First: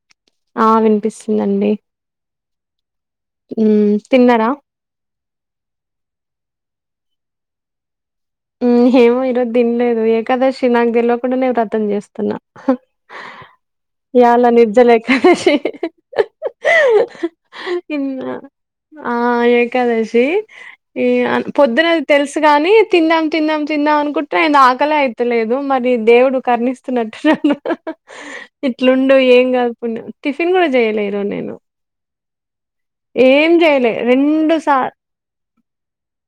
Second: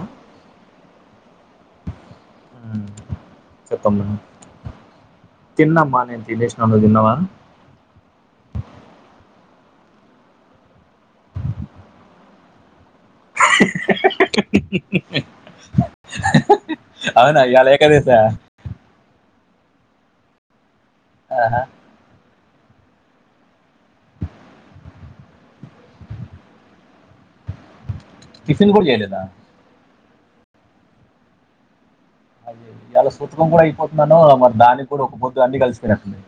ఆహ్. ఆహ్ వినిపిస్తుందండి. ఉమ్. ఉమ్ చెప్పమ్మా తిన్నారా. తిన్నమ్మా నేను తినష్నా నువ్వు తిన్నవా. ఏమో ఈరోజు తినలేదు ఏకాదశి నాకు తెెలివకుండానే వ్రతం చేస్తున్నా. ఇవాళ నిర్జల ఏకాదశి. అవునా ఇవాళ ఏకాదశ. ఆహ్ ఏకాదశి ఈ పొద్దున తెలుసు కాని. తిందాం తిందాం తిందాం అనుకుంటే ఆయిన ఆకలే అయితలేదు మరి దేవుడు కరణిస్తున్నట్టున్నాడు ఆహ్. టిఫిన్ కూడా ఇట్లుండు చేయలేదా ఏం కాదు పుణ్యం టిఫిన్ కూడా చేయలేదు ఈరోజు నేను. ఇయాల సూత్తనం ఏం కూడా చేయలే అయిపోతుందాన్నవుగా మరి రెండు సా దానికి కూడా ఒక పొద్దు అన్ని కలిసిపోయినట్టున్నాయి.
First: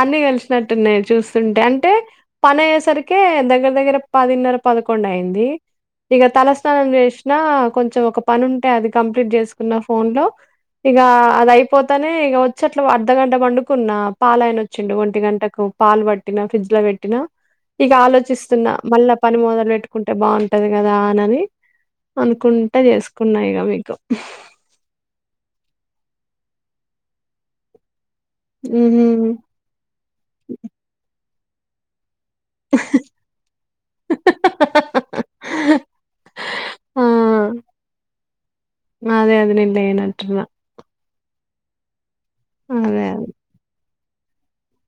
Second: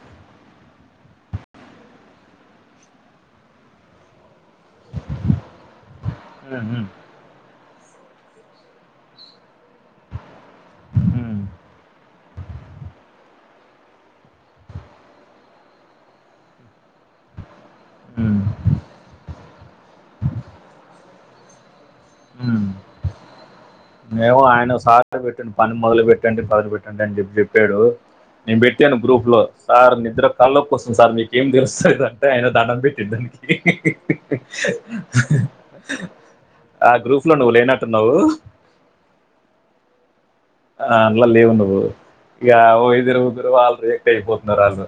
అన్ని కలిసినట్టున్నాయి చూస్తుంటే అంటే పని అయ్యేసరికే దగ్గర దగ్గర పదిన్నర. పదకొండు అయింది ఇగ ఉమ్, ఉమ్, తలస్నానం చేసిన. కొంచెం ఒక పని ఉంటే అది కంప్లీట్ చేసుకున్న ఫోన్ లో. ఇక ఉమ్, అదైయిపోతనే ఇగ వచ్చి అట్లా ఓ అర్ధగంట పండుకున్న పాలయన. వచ్చిండు ఒంటి గంటకు పాలు పట్టినా ఫ్రిడ్జ్ లో పెట్టినా. ఇక ఉమ్, ఆలోచిస్తున్నా మళ్ళా పని మొదలు పెట్టుకుంటే బాగుంటది కదాని. అనుకుంటా చేసుకున్నా ఇగ మీకు. మేము ఆయన సార్ పెట్టిండు పని మొదలు పెట్టండి మెదలు పెట్టండి అని చెప్పి చెప్పాడు. నేను పెట్టాను గ్రూప్ ఉహు లో సార్ నిద్ర తలనొప్పి వస్తుంది సార్ మీకేమి తెలుస్తది అని. అయన దండం పెట్టిండు దానికి. ఆహ్ గ్రూప్ లో ఆ నువ్వు లేనట్టున్నావ్. అదే అదే నేను లేనట్టున్న. అందులో నువ్వు ఇక ఇద్దురు ముగ్గురు వాళ్ళు రియాక్ట్ అయిపోతున్నారు అలు.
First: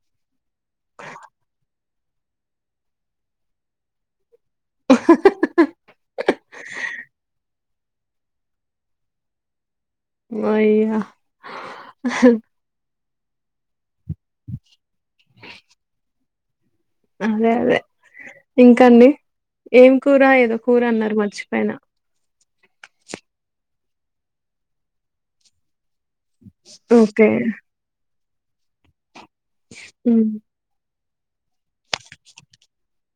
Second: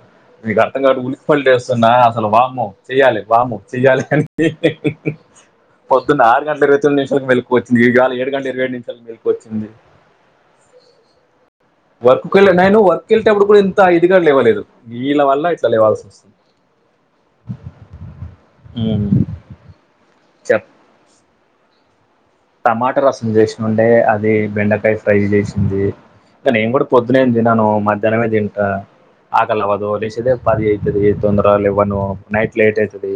మీకు అర్థం కావట్లే ఉలిక్కిపడి లేస్తున్నా అసలు వామో చెయాలి వామో చెయ్యాలి అని. పొద్దున్న ఆరు గంటల ఇరవై తొమ్మిదినిమిషాలకు వెెళుకువ వచ్చింది ఇవాళ ఏడు గంటల ఇరవై ఏడు నిమిషం. దగ్గు ఎక్కువ వచ్చింది అయ్యా వర్క్ కు వెళ్లలేదు నాయనో. కెళ్ళటప్పుడు కూడా ఇంత ఇదిగా లేవలేదు వీళ్ళా వల్ల ఇట్లా లేవాల్సి వస్తుంది. అదే అదే ఉమ్. ఇంకాండి ఏం కూర ఏదో చెప్ కూర అన్నారు మార్చి. పోయిన. టమాటా రసం చేసినుండే అది బెండకాయ ఫ్రై చేసింది. ఇంకా నేను కూడా పొద్దున ఓకే ఏం తిన్నాను మధ్యాహ్నమే తింటా. ఆకలి అవ్వదు ఉమ్, లేచిందే పది అయితది తొందరగా లేవ్వను నైట్ లేట్ అయితది.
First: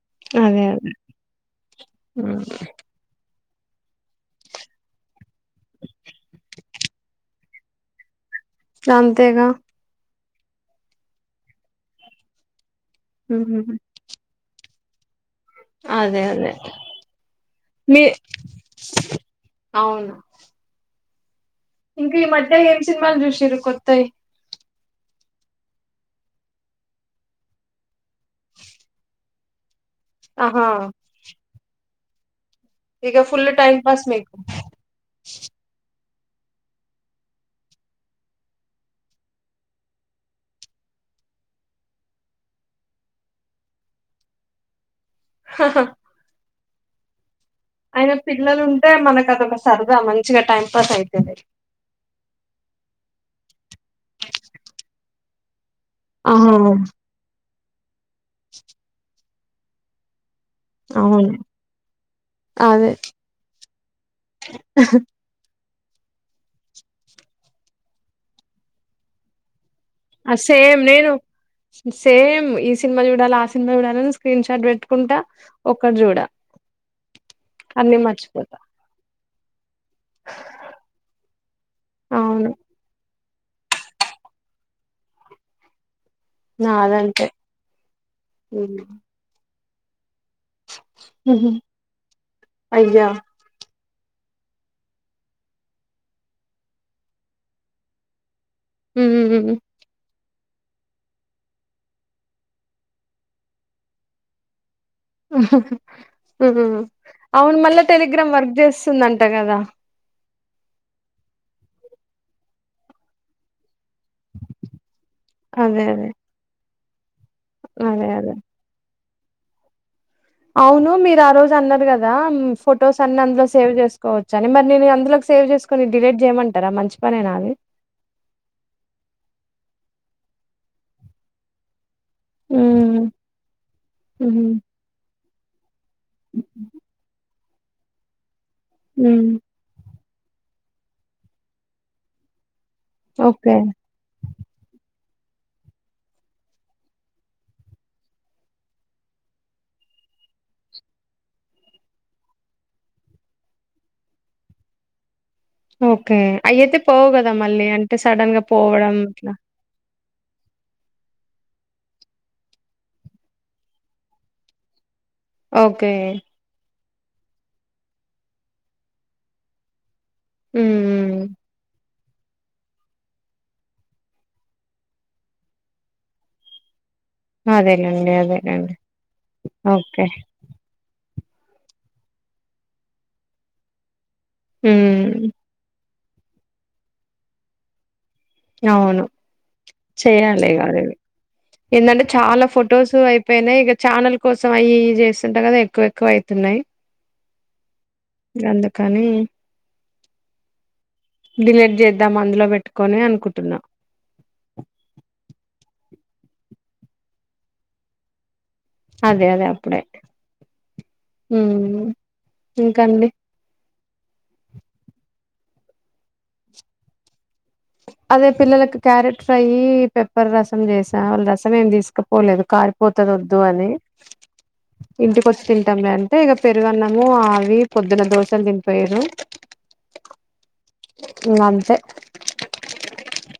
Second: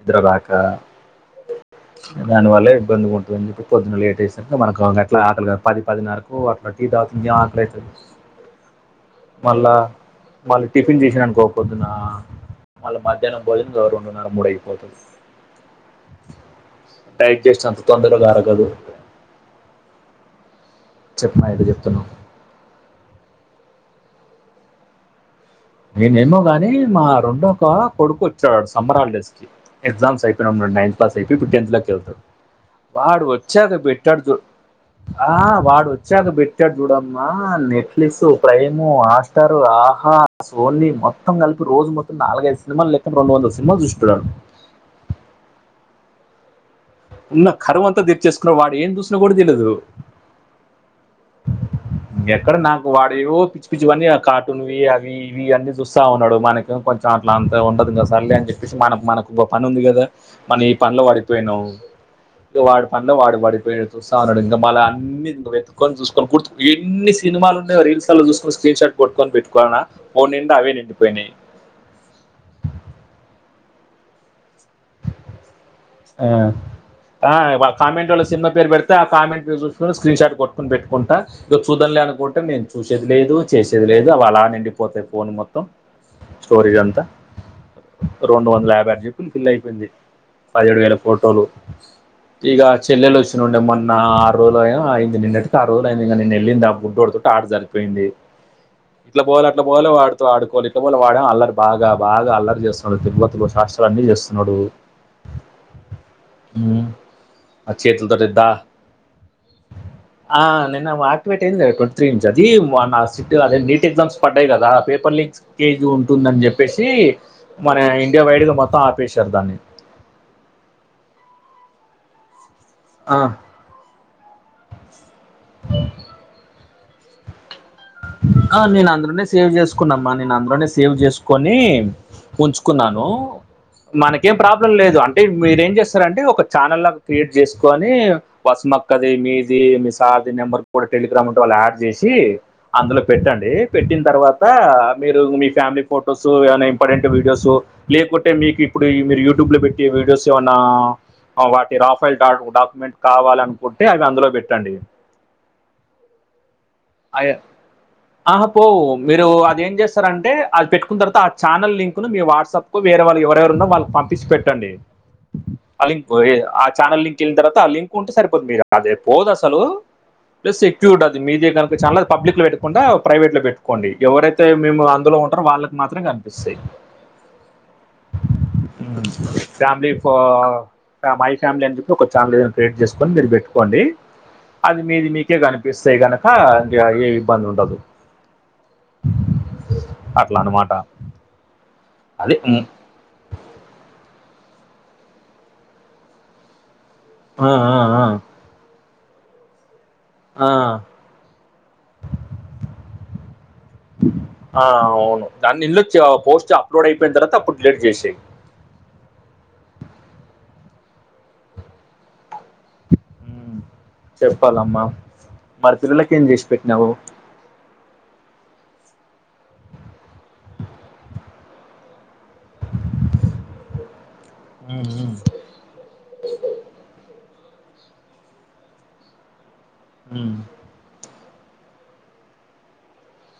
ఇప్పటిదాకా అదే అదే ఉమ్, దానివల్ల ఇబ్బంది ఉం. ఇప్పుడు పొద్దున లేటుగా లేచేసరికి మనం ఎట్లా ఆకలికాదు పది పదిన్నరకు అట్లా టీ తాగితే ఇంకం ఆకలి అయితది. అంతేగా. వాళ్ళు టిఫిన్ చేసిన అనుకో పోద్దున మళ్ళ మధ్యాహ్నం ఉమ్, భోజనం రెండున్నార మూడైతది. ఓకే. అదే అదే అంత మీ తొందరగా అరగదు అవును చెప్పిన అయితే చెప్తున్నాం ఇంకా ఈ మధ్య ఏం సినిమాలు చూషిరు కొత్తయి నేనేమో గాని మా రెండో ఒక కొడుకు వచ్చాడు సమ్మర్ హాల్ డెస్కి ఎగ్జామ్స్ ఆహా అయిపోన నైన్త్ క్లాస్ అయిపో టెన్తలోకి వెళ్తారు ఇక వాడు ఫుల్ వచ్చాక టైం పాస్ పెట్టాడుదు మీకు ఆ వాడు వ వచ్చాక పెట్టాడు చూడమ్మా నెట్ఫ్లెఫ్లిస్ ప్రైమ్ హస్టార్ ఆహ ఆస్ ఓన్లీ మొత్తం కలిపి రోజు మొత్తం నాలుగైదు సినిమాలు లేక్క రెండు వందల సినిమాలు చూస్తున్నాడు ఆ ఉన్న కరువు అంతా తెచ్చేసుకున్న పిల్లలు వాడు ఉంటే ఏం చూసినా మనకు కూడా అదొక తెలియదు సరదా మంచిగా టైం పాస్ అవుతుంది ఎక్కడ నాకు వాడేవో పిచ్చి పిచ్చివన్ని కార్టూన్వి అవి ఇవి అన్నీ చూస్తా ఉన్నడు ఆహా, మనకు కొంచెం అట్లా అంత ఉండదు కదా సర్లే అని చెప్పేసి మనం మనకు ఒక పని ఉంది కదా మన ఈ పనిలో అవును పడిపోయినప్పు ఇ వాడి అదే పనిలో వాడి పడిపోయి చూస్తాన్నడు ఇంకా మళ్ళీ అన్ని పెట్టుకని చూసుకొనిర్ ఎన్ని సినిమాలున్నా రీల్స్ లో చూసుకోని స్క్రీన్షాట్ కొట్టుకని పెట్టుకోవాల ఆ సేమ్ లేవ్ సేమ్ ఈ సినిమా చూడాల సినిమా చూడాలని స్క్రీన్ షాట్ పెట్టుకుంటా ఒక్కటి చూడా ఆ అన్ని కామెంట్ వాళ్ళ సినిమా మర్చిపోతా పేరు పెడితే ఆ కామెంట్ పేరు చూ స్క్రీన్ షాట్ కొట్టుకుని పెట్టుకుంటా ఇగో చూద్దంలే అనుకుంటే అవును నేను చూసేది లేదు చేసేది లేదు అళ నిండిపోతాయి ఫోన్ మొత్తం స్టోరేజ్ అంతా నాదంతే రెండు వందల యాభై ఆరు ఉహు. చెప్పంది ఫిల్ అయిపోయింది పదిహేడు వేల ఫోటోలు ఇగ అయ్యా చెల్లెలు వచ్చి ఉండే మన నా ఆ రోజులు అ అయింది నిన్నటికి ఆరోజులు అయింది నిన్న వెళ్ళింది ఆ బుడ్డుడుతు ఆడ సరిపోయింది ఇట్లా బోలే ఉమ్మ్. అట్లా బోలే వాడుతు ఆడుకో ఇకపోల వాడడం అల్లరి బాగా బాగా అల్లరి చేస్తున్నాడు తిరుపతిలో శస్త్రాలు అన్ని చేస్తున్నాడు ఉమ్మ్. ఉమ్, అవును ఆ మళ్ళా చేతులతో టెలిగ్రామ్ దా వర్క్ చేస్తుందంట కదా ఆ నిన్న ఆక్వేట్ అయింది ట్వంట్ త్రీ ఇంచస్ అది సిట్ అదే ఎగ్జామ్స్ పడ్డాయి కదా పేపర్ లీక్స్ అదే కేజ్ అదే ఉంటుందని చెప్పేసి మన అదే ఇండియా అదే వైడ్గా మొత్తం ఆపేశారు దాన్ని అవును మీరు ఆ రోజు అన్నరు కదా ఫొటోస్ ఆ, అన్ని అందులో సేవ్ చేసుకోవచ్చ అని మరి నే అందులో సేవ్ చేసుకుని డిలీట్ చేయమంట టారా మంచి పనేనా అది ఆ నేను అందులోనే సేవ్ చేసుకున్నామ్మా నేను అందులోనే సేవ్ చేసుకొని హ్మ్. ఉంచుకున్నాను మనకేం హ్మ్. ప్రాబ్లం లేదు అంటే మీరు ఏం చేస్తారంటే ఒక ఛానల్లాగా క్రియేట్ చేసుకో కని వసు మక్కది హ్మ్. మీది మి కాది నెంబర్ కూడా టెలిగ్రామ్ ఉంటే వాళ్ళు యాడ్ చేసి అందులో పెట్టండి ఓకే పెట్టిన తర్వాత మీరు మీ ఫ్యామిలీ ఫొటోస్ ఏనా ఇంపార్టెంట్ వీడియోస్ లేకుంటే మీకు ఇప్పుడు మీరు యూట్యూబ్ లో పెట్టి వీడియోస్ ఏమన్నా వాటి రఫైల్ డాక్యుమెంట్ కావాల అనుకుంటే అవి అందులో పెట్టండి ఓకే అయితే పోవు కదా అవి మళ్ళీ అంట ఆహా పోవు మీరు అదేంటి చేస్తార అంటే అది పెట్టుకున్న తర్వాత ఆ ఛానల్ లింక్ ను మీ వాట్సాప్ కు వేర వాళ్ళు ఎవరెవరు ఉన్నా వాళ్ళకి పంపించి పెట్టండి. ఆ ఓకే లింక్ ఆ ఛానల్ లింక్ వెళ్ళిన తర్వాత ఆ లింక్ ఉంటే సరిపోతుంది మీరు అదే పోదు అసలు ప్లస్ ఎ్యూ అది హ్మ్ మీది కను చాల పబ్లిక్ లో కుండా ప్రైవేట్ లో పెట్టుకోండి ఎవరైతే మేము అందులో ఉంటారో వాళ్ళకి మాత్రమే కనిపిస్తాయి అదేలేండి అదేలేండి ఫ్యాలీ ఓకే ఫో మై ఫ్యామిలీ అని చెప్పి ఒకఛానల్ ఏదైన క్రియేట్ చేసుకని మీరు పెట్టుకోండి అది మీది హ్మ్ మీకే కనిపిస్తాయి గనుక ఇగ ఏ ఇబ్బంది ఉండదు అవును అట్లా చెయాలి అన్నమాట. గదే ఏందంటే అది చాలా హ్మ్. ఫొటోస్ అయిపోయినాయి ఇగ ఛానల్ కోసం అవి ఇవి చేస్తుంటా కదా ఎక్కువ ఎక్కువ అయితున్నాయి ఆ ఆ ఆ కానీ ఆ డిలీట్ చేద్దాం అందులో పెట్టుకొని అనుకుంటున్నా ఆ అవును దాన్నిలోచ్చి ఆ పోస్ట్ అప్లోడ్ అయిపోయిన తర్వాత అప్పుడు డిలీట్ చేసేయి అదే అదే అప్పుడే ఊ చెప్పాలమ్మా మరి పిల్లలలకు ఏం చేసి పెట్టినావు అదే పిల్లలకు క్యారెట్ ఫ్రై పెప్పర్ రసం చేసా వాళ్ళ రసం ఏమి తీసుకో పోలేదు కారిపోతది వద్దు అని ఉమ్, ఉమ్, ఇంటికొచ్చి తింటాంలే అంటే ఇగ పెరుగున్నాము ఆ పొద్దున్న దోసలు తినిపోయిరు ఉ ఇంగ అంతే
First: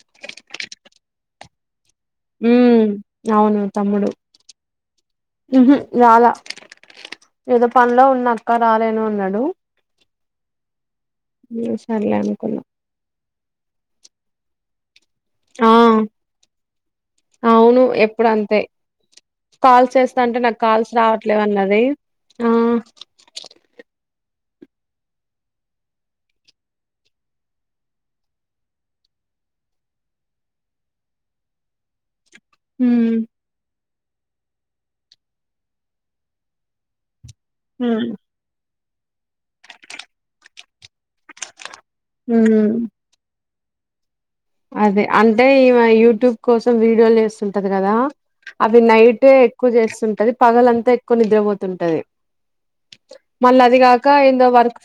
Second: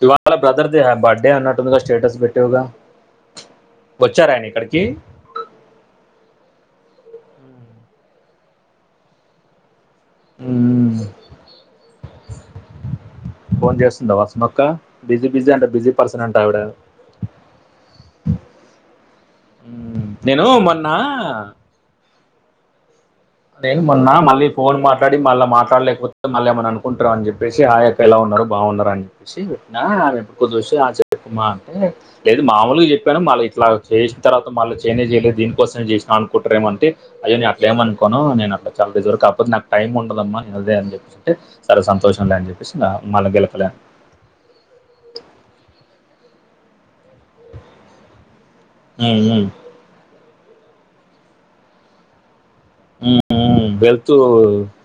ఇవాళ బ్రదర్ది బర్డే అన్నట్టుంది గా ఉ అవును తమ్ముడు వచ్చారు ఆయన ఇక్కడికి ఉహు రాలా ఏదో పనిలో ఉన్న అక్క రాలేను అన్నాడు ఉమ్, సరలే అనుకున్నా ఫోన్ చేస్తుంద వసుమక్క బిజి బిజి అంట ఆ బిజి పర్సన్ అంట అవిడ అవును ఎప్పుడు అంతే కాల్స్ చేస్తాంటే నాకు కాల్స్ రావట్లేవ అన్నది ఆ అదే మొన్నా మళ్ళీ ఫోన్ మాట్లాడి మళ్ళీ మాట్లాడలేకపోతుంటే మళ్ళీ ఏమైన అనుకుంటారెమో అని చెప్పేసి హై అక్క ఎలా ఉన్నా బాగున్నారా అని చెప్పేసి పెట్టిన ఆమె కుదొసి ఆ చెప్పు మా అంటే లేదు మామూలుగా హ్మ్ చెప్పాను మళ్ళీ ఇట్లా చేసిన తర్వాత మళ్ళీ చేయనే చేయలేదు దీనికోసమే చేసినాను అనుకుంటారేమో అంటె అయ్య నే అట్లా ఏం అన్ హ్మ్ అట్డ చాల డేస్ వరకు అబ్బదు నాకు టైమ్ ఉండదమ్మాదే అని చెప్ప అంటే సరే సంతోషం లే అని చెప్పేసి ఇంగ హ్మ్. మల్ల గెలకలే అదే అంటే ఈమా యూట్యూబ్ కోసం వ వస్తుంటది కదా అవి ఉమ్, నైటె ఉమ్, ఎక్కువ చేస్తుంటది పగలంతా ఎక్కువ నిద్రపోతుంటది ఉమ్, మళ్ళీ ఉమ్, అది కాక వెళ్తూ ఏందో వర్క్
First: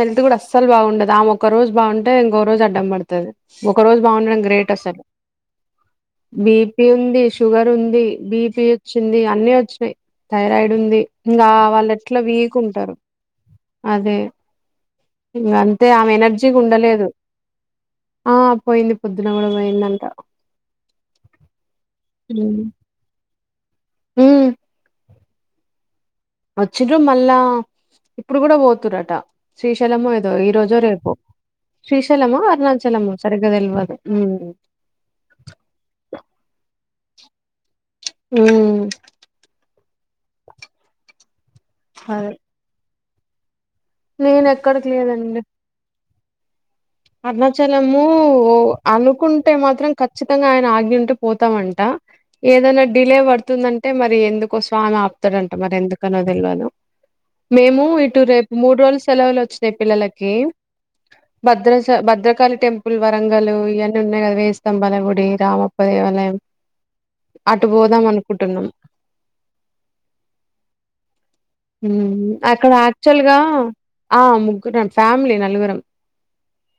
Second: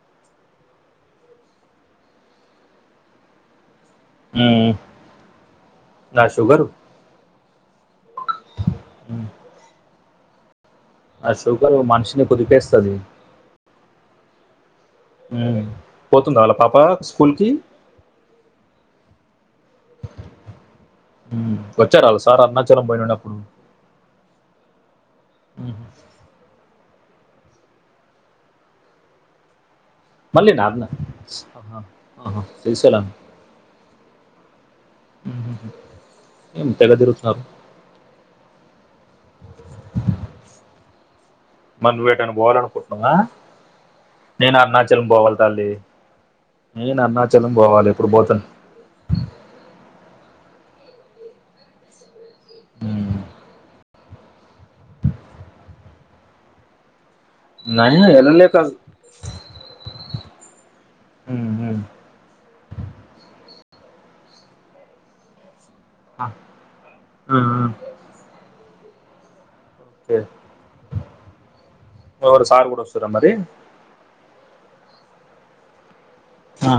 హెల్త్ కూడా అస్సలు బాగుండదు ఆమె ఒక్క రోజు బాగుంటే ఇంకో రోజు అడ్డం పడుతది ఒక రోజు బాగుండడం గ్రేట్ ఉమ్, అసలు నా షుగరు బీపీ ఉంది షుగర్ ఉంది బిపి వచ్చింది ఉమ్, అన్ని వచ్చినాయి థైరాయిడ్ ఉంది నా ఇంకా షుగర్ వాళ్ళు ఎట్లా మనిషిని వీక్ కుదిపేస్తుంది ఉంటారు అదే ఇంగ అంతే ఆమె పోతుందా ఎనర్జీకి వాళ్ళ పాప ఉండలేదు స్కూల్కి ఆ పోయింది పొద్దున కూడా పోయిందంట వచ్చారా సార్ అరుణాచలం పోయినడు ఉ ఉ వచ్చిన్రు మళ్ళా ఇప్పుడు కూడా పోతురట శ్రీశలము ఏదో ఈ మళ్ళీ రోజో నాన్న రేపు శ్రీశైలము శ్రీశైలం అరుణాచలము సరిగ్గా తెల్వదు ఏ తెగదిరునబ్ అ మరి నువ్వ్ ఏటైనా పోవాల అనుకుంటున్నావా నేను ఎక్కడికి అరుణాచలం పోవాలి లేదండి తల్లి నేను అరుణాచలం పోవాలి అరుణాచలము ఇప్పుడు పోతాను అనుకుంటే మాత్రం ఖచ్చితంగా ఆయన ఆగింటే పోతామంట ఏదైనా మ్మ్. డిలే పడుతుందం అంటే మరి ఎందుకో స్వామి ఆపుతాడంట మరి ఎందుకనో తెల్వదు మేము నేను ఇటు రేపు వెళ్ళలేక మూడు రోజులు సెలవులు వచ్చినాయి పిల్లలకి మ్మ్, భద్రా మ్మ్. భద్రకాళి టెంపుల్ వరంగలు ఇయన్నీ ఉన్నాయి కదా వేయిస్తాంబల గూడి రామం ఆ, ఒకదేవళయం ఆ, ఆ. అటు పోదాం అనుకుంటున్నాం ఓకే ఎవరు సార్ అక్కడ కూడా వస్తారా మరి యాక్చువల్గా ఆ ముగ్గురం ఫ్యామిలీ నలుగురం ఆ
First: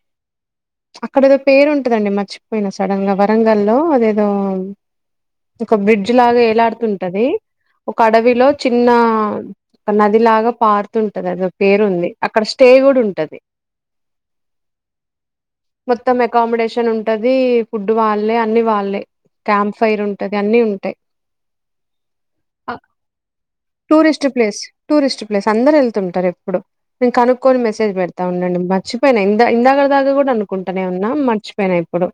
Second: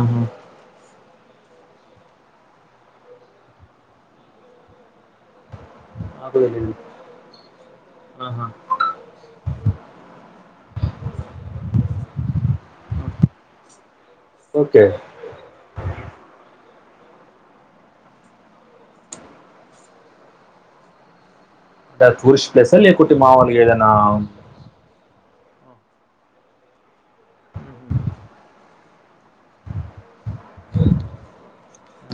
అక్కడ ఏదో పేరు ఉంటదండి మర్చిపోయిన సడన్ గా వరంగల్లో అదేదో ఒక బ్రిడ్జ్ నాకు లాగా తెలియదు ఏలాడుతుంటది ఒక ఆహా. అడవిలో చిన్న నది లాగా పారుతుంటది అది పేరు ఉంది అక్కడ స్టే కూడ ఉంటది ఓకే కొత్త మెకానిషన్ న్ ఉంటది ఫుడ్ వాళ్ళే అన్ని వాళ్ళే క్యాంప్ ఫైర్ ఉంటది అన్ని ఉంటాయి టూరిస్ట్ ప్లేస్ ఆ, లేకుంటే మామూలుగా ఏదైనా టూరిస్ట్ ప్లేస్ టూరిస్ట్ ప్లేస్ అందరుూ వెళ్తుంటారు ఎప్పుడు నేను కనుక్కొని మెసేజ్ పెడతా ఉండండి మర్చిపోయినా ఇందా ఇందాక దాగా కూడా అనుకుంటూనే ఉన్నా మర్చిపోయినా ఇప్పుడు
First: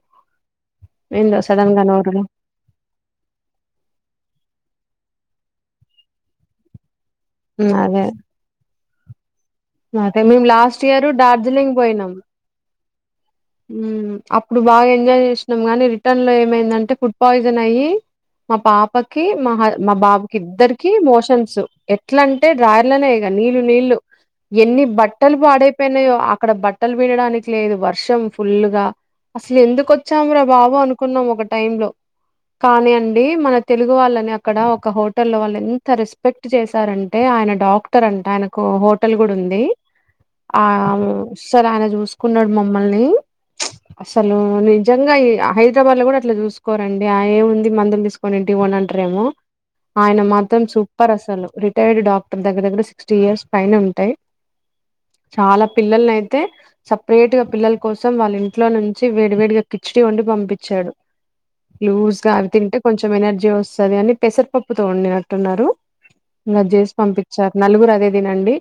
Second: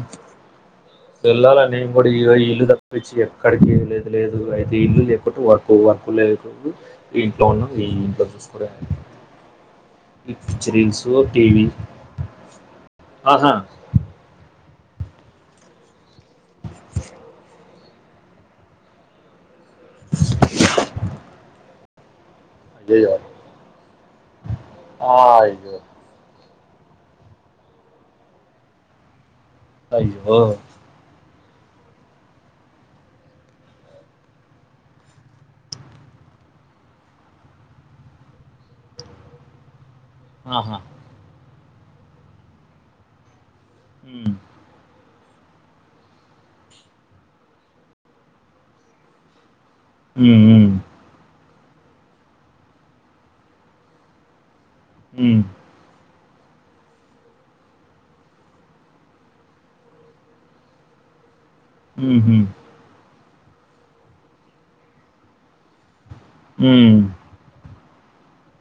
ఏందో వెళ్ళాల సడన్ గా నేం కూడా నోరులో ఇ ఇల్లు తప్పించి ఎక్కడికి లేదు లేదు అయితే ఇల్లు వర్క్ వర్క్ లేప్పుడు ఈ ఇంట్లో ఉన్నాం ఈ ఇంట్లో చూసుకు అదె మేము లాస్ట్ ఇయరు టీవీ డార్జిలింగ్ పోయినాం ఆహా అప్పుడు బాగా ఎంజాయ్ చేసినాం గాని రిటర్న్ లో ఏమైందంటే ఫుడ్ పాయిజన్ అయ్యి మా పాపకి మా మా బాబుకి ఇద్దరికి మోషన్స్ ఎట్లాం డ్రయర్లనే అయ్యో ఇగ నీళ్లు నీళ్లు ఎన్ని ఆ, బట్టలు అయ్యో పాడైపోయినాయో అక్కడ బట్టలు పిండడానికి లేదు వర్షం ఫుల్గా అసలు ఎందుకు అయ్యో వచ్చామురా బాబు అనుకున్నాం ఒక టైంలో కానీ అండి మన తెలుగు వాళ్ళని అక్కడ ఒక హోటల్లో వాళ్ళు ఎంత రెస్పెక్ట్ చేశారంటే ఆయన డాక్టర్ అంట ఆయనకు హోటల్ కూడా ఉంది ఆహా ఆసలు ఆయన చూసుకున్నాడు మమ్మల్ని ఉమ్, అసలు నిజంగాయి హైదరాబాద్ లో కూడా అట్లా చూసుకోరండి ఆ ఏముంది మందులు తీసుకొని ఇంటికి పోండి అంటారేమో ఆయన ఉమ్, మాత్రం ఉమ్, సూపర్ అసలు రె రిటైర్డ్ డాక్టర్ దగ్గర దగ్గర సిక్స్టీ ఇయర్స్ పైైన ఉంటాయి ఉమ్, చాలా పిల్లలని అయి తే సపరేట్ గా పిల్లల కోసం కోసం వాళ్ళ ఇంట్లో నుంచి వేడి వేడిగా కిచడి వండి పంపించాడు లూజ్గా ఉమ్హు, అవి తింటే కొంచెం ఎనర్జీ వస్తది అని పెసరపప్పుతో వండినట్టున్నారు ఇంగ అది చేసి ఉమ్, పంపించారు నలుగురు అదే తినండి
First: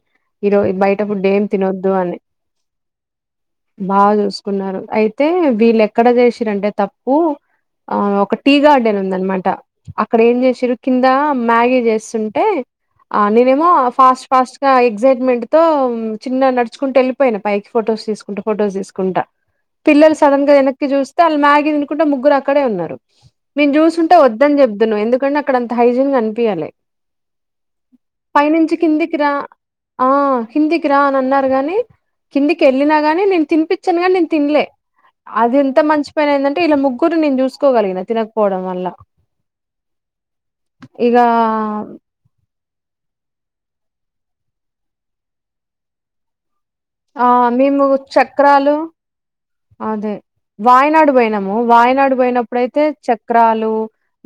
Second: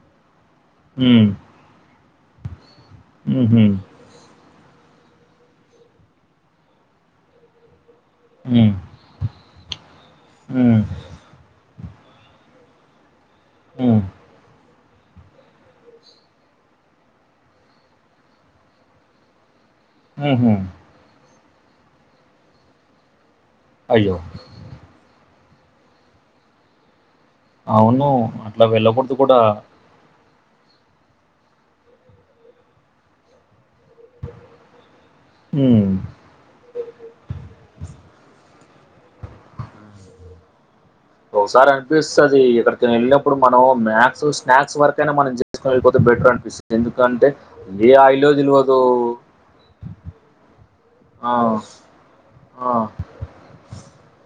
ఈరోజ బయటపుడ్ ఏం తినొద్దు అని ఉహు సుకున్నారు అయితే వీళ్ళ ఎక్కడ చేసిరంటే తప్పు ఆ ఒక టీ ఉమ్, గార్డెన్ ఉంద అనమాట అక్కడ ఏం చేసిరు ఉమ్, కింద మ్యాగీ చేసి టే నేనేమో ఉమ్, ఫాస్ట్ ఫాస్ట్ గా ఎక్సైట్మెంట్ తో చిన్నగ నడుచుకుంటూ వెళ్ళిపోయినా పైకి ఫొటోస్ తీసుకుంటా ఫొటోస్ తీసుకుంటా పిల్లలు సడన్ గా ఉమ్హు. వెనక్కి చూస్తే వాళ్ళ మ్యాగీ తినుకుంటే ముగ్గురు అక్కడే ఉన్నారు మేను అయ్యో చూసుంటే వద్దని చెబుదుని ఎందుకంటే అక్కడ అంత హైజీన్ అనిపియ్యలే అవును అట్లా పైనించి వెళ్ళకూడదు కిందికిరా కూడా ఆ కిందికి రా అని అన్నారు గాని కిందికి వెళ్ళినా గాని నేను తినిపించను గాని తిన్లే అది ఎంత ఉమ్, మంచి పనైందంటే ఇలా ముగ్గురు నేను చూసుకోగలిగిన తినకపోవడం వాళ్ళ ఒకసారి అనిపిస్తుంది ఇక్కడికి వెళ్ళినప్పుడు మనం మాక్స్ స్నాక్ వరకైనా మనం చేసుకోనీవేలిపోతే బెటర్ అనిపిస్తుంది ఆ ఎందుకంటే మేము ఏ ఆయిలో చక్రాలు తెల్వదు అదే వాయనాడు ఆ పోయినాము వాయనాడు పోయినప్పుడుయితే ఆ చక్రాలు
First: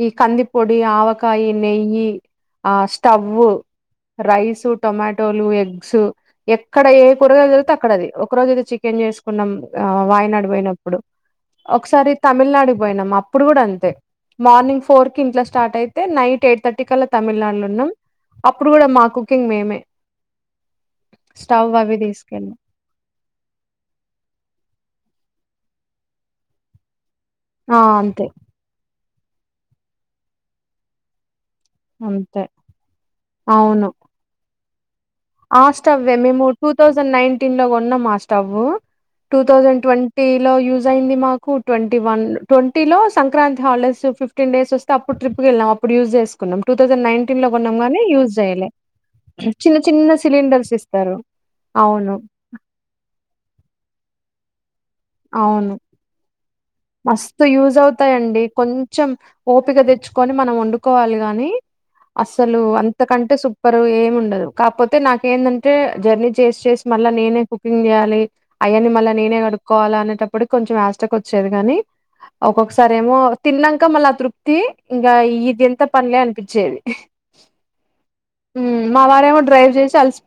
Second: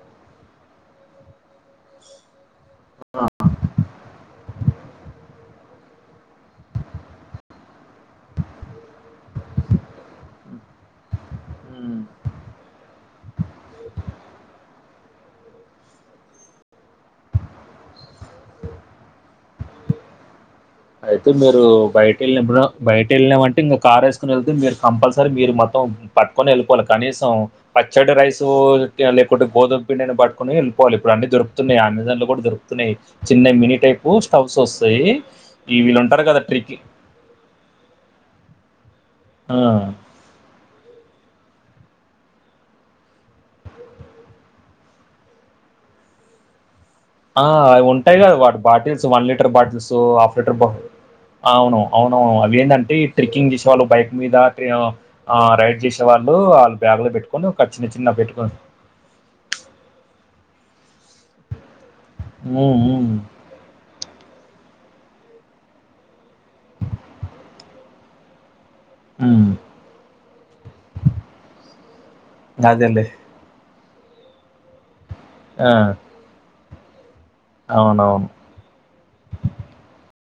ఈ కందిపొడి ఆవకాయ నెయ్యి ఆ స్టవ్వు రైస్ టొమాటోలు ఎగ్స్ ఎక్కడ ఏ కూరగాయలు జతే అక్కడ అది ఒక రోజు అయితే చికెన్ కెన్ చేసుకున్నాం ఆ వాయినాడు పోయినప్పుడు హ్మ్ ఒకసారి తమిళనాడుకి పోయినాం అప్పుడు కూడా అంతే మార్నింగ్ ఫోర్ కి ఇంట్లో స్టార్ట్ అయితే నైట్ ఎయిట్ థర్టీ కలా తమిళనాడులో ఉన్నాం అప్పుడు కూడా మా కుకింగ్ మేమే అయితే మీరు స్టవ్ అవి బయట తీసుకెళ్ళి వెళ్ళినప్పుడు బయట వెళ్ళినామంటే ఇంకా కార్ వేసుకుని వెళ్తే మీరు కంపల్సరీ మీరు మొత్తం పట్టుకొని వెళ్ళిపోవాలి కనీసం ఆ పచ్చడి అంతే రైసు లేకుంట గోధుమ పిండిని పటుకొని వెళిపోలి ఇప్పు డు అన్నీ యి అమెజాన్ లో అంతే కూడా దొరుకుతున్నాయి చిన్న మిని అవును టైప్ స్టవ్స్ వస్తాయి ఆ ఈ వీళ్ళు స్టవే ఉంటారు కదా మేము టూ ట్రిక్ థౌజండ్ నైన్టీన్ లో కొన్నాం ఆ స్టవ్ టూ ఆ థౌజండ్ ట్వంటీ లో యూజ్ అయింది మాకు టూ ట్వంటీ వన్ ట్వంటీ లో సంక్రాంతి హాలిడేస్ ఫిఫ్టీన్ డేస్ వస్తే అప్పుడు ట్రిప్కి వెళ్ళాం అప్పుడు యూజ్ చేసుకున్నాం టూ థౌజండ్ నైన్టీన్ ఆ లో కొన్నాం అవి గానీ ఉంటాయి యూజ్ కదా వాటి చేయలే బాటిల్స్ వన్ లీటర్ చిన్న బాటిల్స్ సో చిన్న హాఫ్ లీటర్ బ సిలిండర్స్ ఇస్తారు అవును అవునవు అవి ఏంటంటే ట్రెకింగ్ చేసేవాళ్ళు బైక్ మీద ట్రేయో అవును రైడ్ చేసే వాళ్ళు మస్తు యూజ్ అవుతాయిండి కొంచెం ఓపిక తెచ్చుకో ని మనం వండుకోవాలి గాని అసలు హ్మ్. హ్మ్. అంతకంటే సూపర్ ఏమి ఉండదు కాకపోతే తే నాకేంటంటే జర్నీ చేసి చేసి మళ్ళా నేనే కుకింగ్ చేయాలి అయ్యని మళ్ళీ నేనే హ్మ్. కడుక్కోవాల అనేటప్పుడు కొంచెం ఆస్టక్ వచ్చి కానీ ఒక్కొక్కసారి అదేలే. ఏమో తిన్నాక మళ్ళా ఆ తృప్తి ఇంకా ఇది ఆ! ఎంత పంన్లే అనిపించేది అవునవును. మా వారేమో డ్రైవ్ చేసి అలిసి